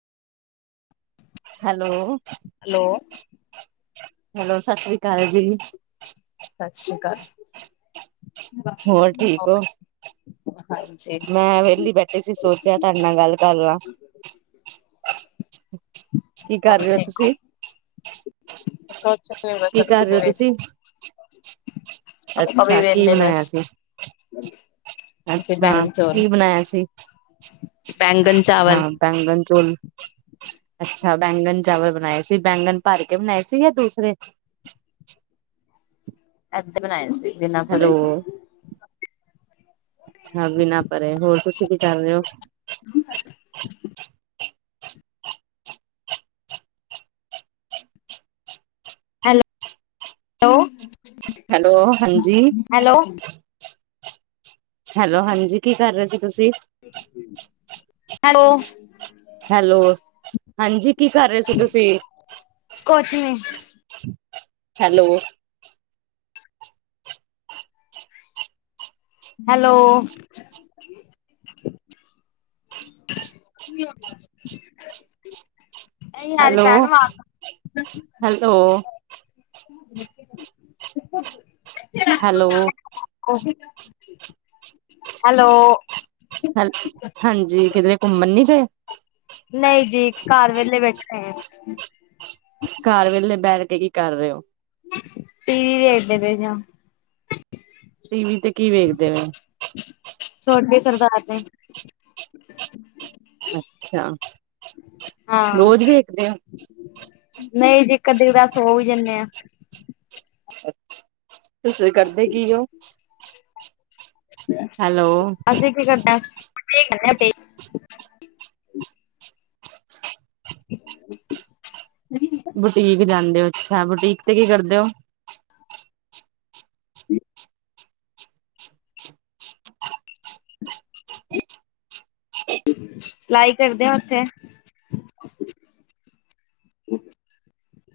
Hello. Hello hello ਸਤਿ ਸ੍ਰੀ ਅਕਾਲ ਜੀ। ਸਤਿ ਸ਼੍ਰੀ ਅਕਾਲ ਹੋਰ ਠੀਕ ਹੋ? ਹੋਰ ਹਾਂਜੀ ਮੈਂ ਵਿਹਲੀ ਬੈਠੀ ਸੀ ਸੋਚਿਆ ਤੁਹਾਡੇ ਨਾਲ ਗੱਲ ਕਰ ਲਾਂ ਕੀ ਕਰ ਹੋਰ ਰਹੇ ਹੋ ਤੁਸੀਂ? ਅੱਛਾ। ਕੀ ਕਰ ਰਹੇ ਹੋ ਤੁਸੀਂ? ਆਪਾਂ ਵੀ ਅੱਛਾ ਕੀ ਵੇਹਲੇ ਬਣਾਇਆ ਬਸ ਸੀ? ਅਸੀਂ ਅੱਛਾ ਬੈਂਗਣ ਚੋਲ ਕੀ ਬਣਾਇਆ ਸੀ, ਬੈਂਗਣ ਹਾਂ ਚਾਵਲ ਬੈਗਨ ਚੋਲ ਅੱਛਾ ਅੱਛਾ ਬੈਂਗਣ ਚਾਵਲ ਬਣਾਏ ਸੀ ਬੈਂਗਣ ਭਰ ਕੇ ਬਣਾਏ ਸੀਗੇ ਦੂਸਰੇ ਐਧ ਬਣਾਏ ਸੀ। ਬਿਨਾ ਹੈਲੋ ਭਰੇ ਅੱਛਾ ਬਿਨਾਂ ਪਰੇ ਹੋਰ ਤੁਸੀਂ ਕੀ ਕਰ ਰਹੇ ਹੋ? [inaudible] ਹੈਲੋ ਹੈਲੋ ਹਾਂਜੀ ਹੈਲੋ [inaudible] [inaudible] ਹੈਲੋ ਹਾਂਜੀ ਕੀ ਕਰ ਰਹੇ ਸੀ? ਤੁਸੀਂ ਹੈਲੋ ਹੈਲੋ ਹਾਂਜੀ ਕੀ ਕਰ ਰਹੇ ਸੀ ਤੁਸੀਂ ਕੁਛ ਨੀ ਹੈਲੋ ਹੈਲੋ ਯਾਰ ਹੈਲੋ ਭੈਣ ਆਵਾਜ਼ -ਹੈਲੋ [inaudible] [inaudible] ਹੈਲੋ ਹੈਲੋ [inaudible] ਹ ਹਾਂਜੀ ਕਿਧਰੇ ਘੁੰਮਣ ਨੀ ਗਏ। ਨਹੀਂ ਜੀ ਘਰ ਵੇਲੇ ਬੈਠੇ ਹੈ। ਘਰ ਵੇਲੇ ਬੈਠ ਕੇ ਕੀ ਕਰ ਰਹੇ ਹੋ? ਟੀ ਵੀ ਵੇਖਦੇ ਪਏ ਸੀ। [inaudible] ਟੀਵੀ ਤੇ ਕੀ ਵੇਖਦੇ ਹੋ? [inaudible] ਛੋਟੀ ਸਰਦਾਰਨੀ ਅੱਛਾ -ਅੱਛਾ [inaudible] ਹਾਂ ਰੋਜ਼ ਵੇਖਦੇ ਓ। ਨਹੀਂ ਜੇਕਰ ਦੇ ਤਾਂਸ [unintelligible] ਸੋ ਵੀ ਜਾਂਦੇ। [inaudible] ਤੁਸੀਂ ਕਰਦੇ ਕੀ ਉਹ? [unintelligible] ਅਸੀਂ ਕੀ ਕਰਨਾ [unintelligible] [unintelligible] ਬੁਟੀਕ ਜਾਂਦੇ ਹੋ, ਅੱਛਾ ਬੁਟੀਕ ਤੇ ਕੀ ਕਰਦੇ ਹੋ? ਅ [unintelligible] ਸਲਾਈ ਕਰਦੇ ਆ ਉੱਥੇ,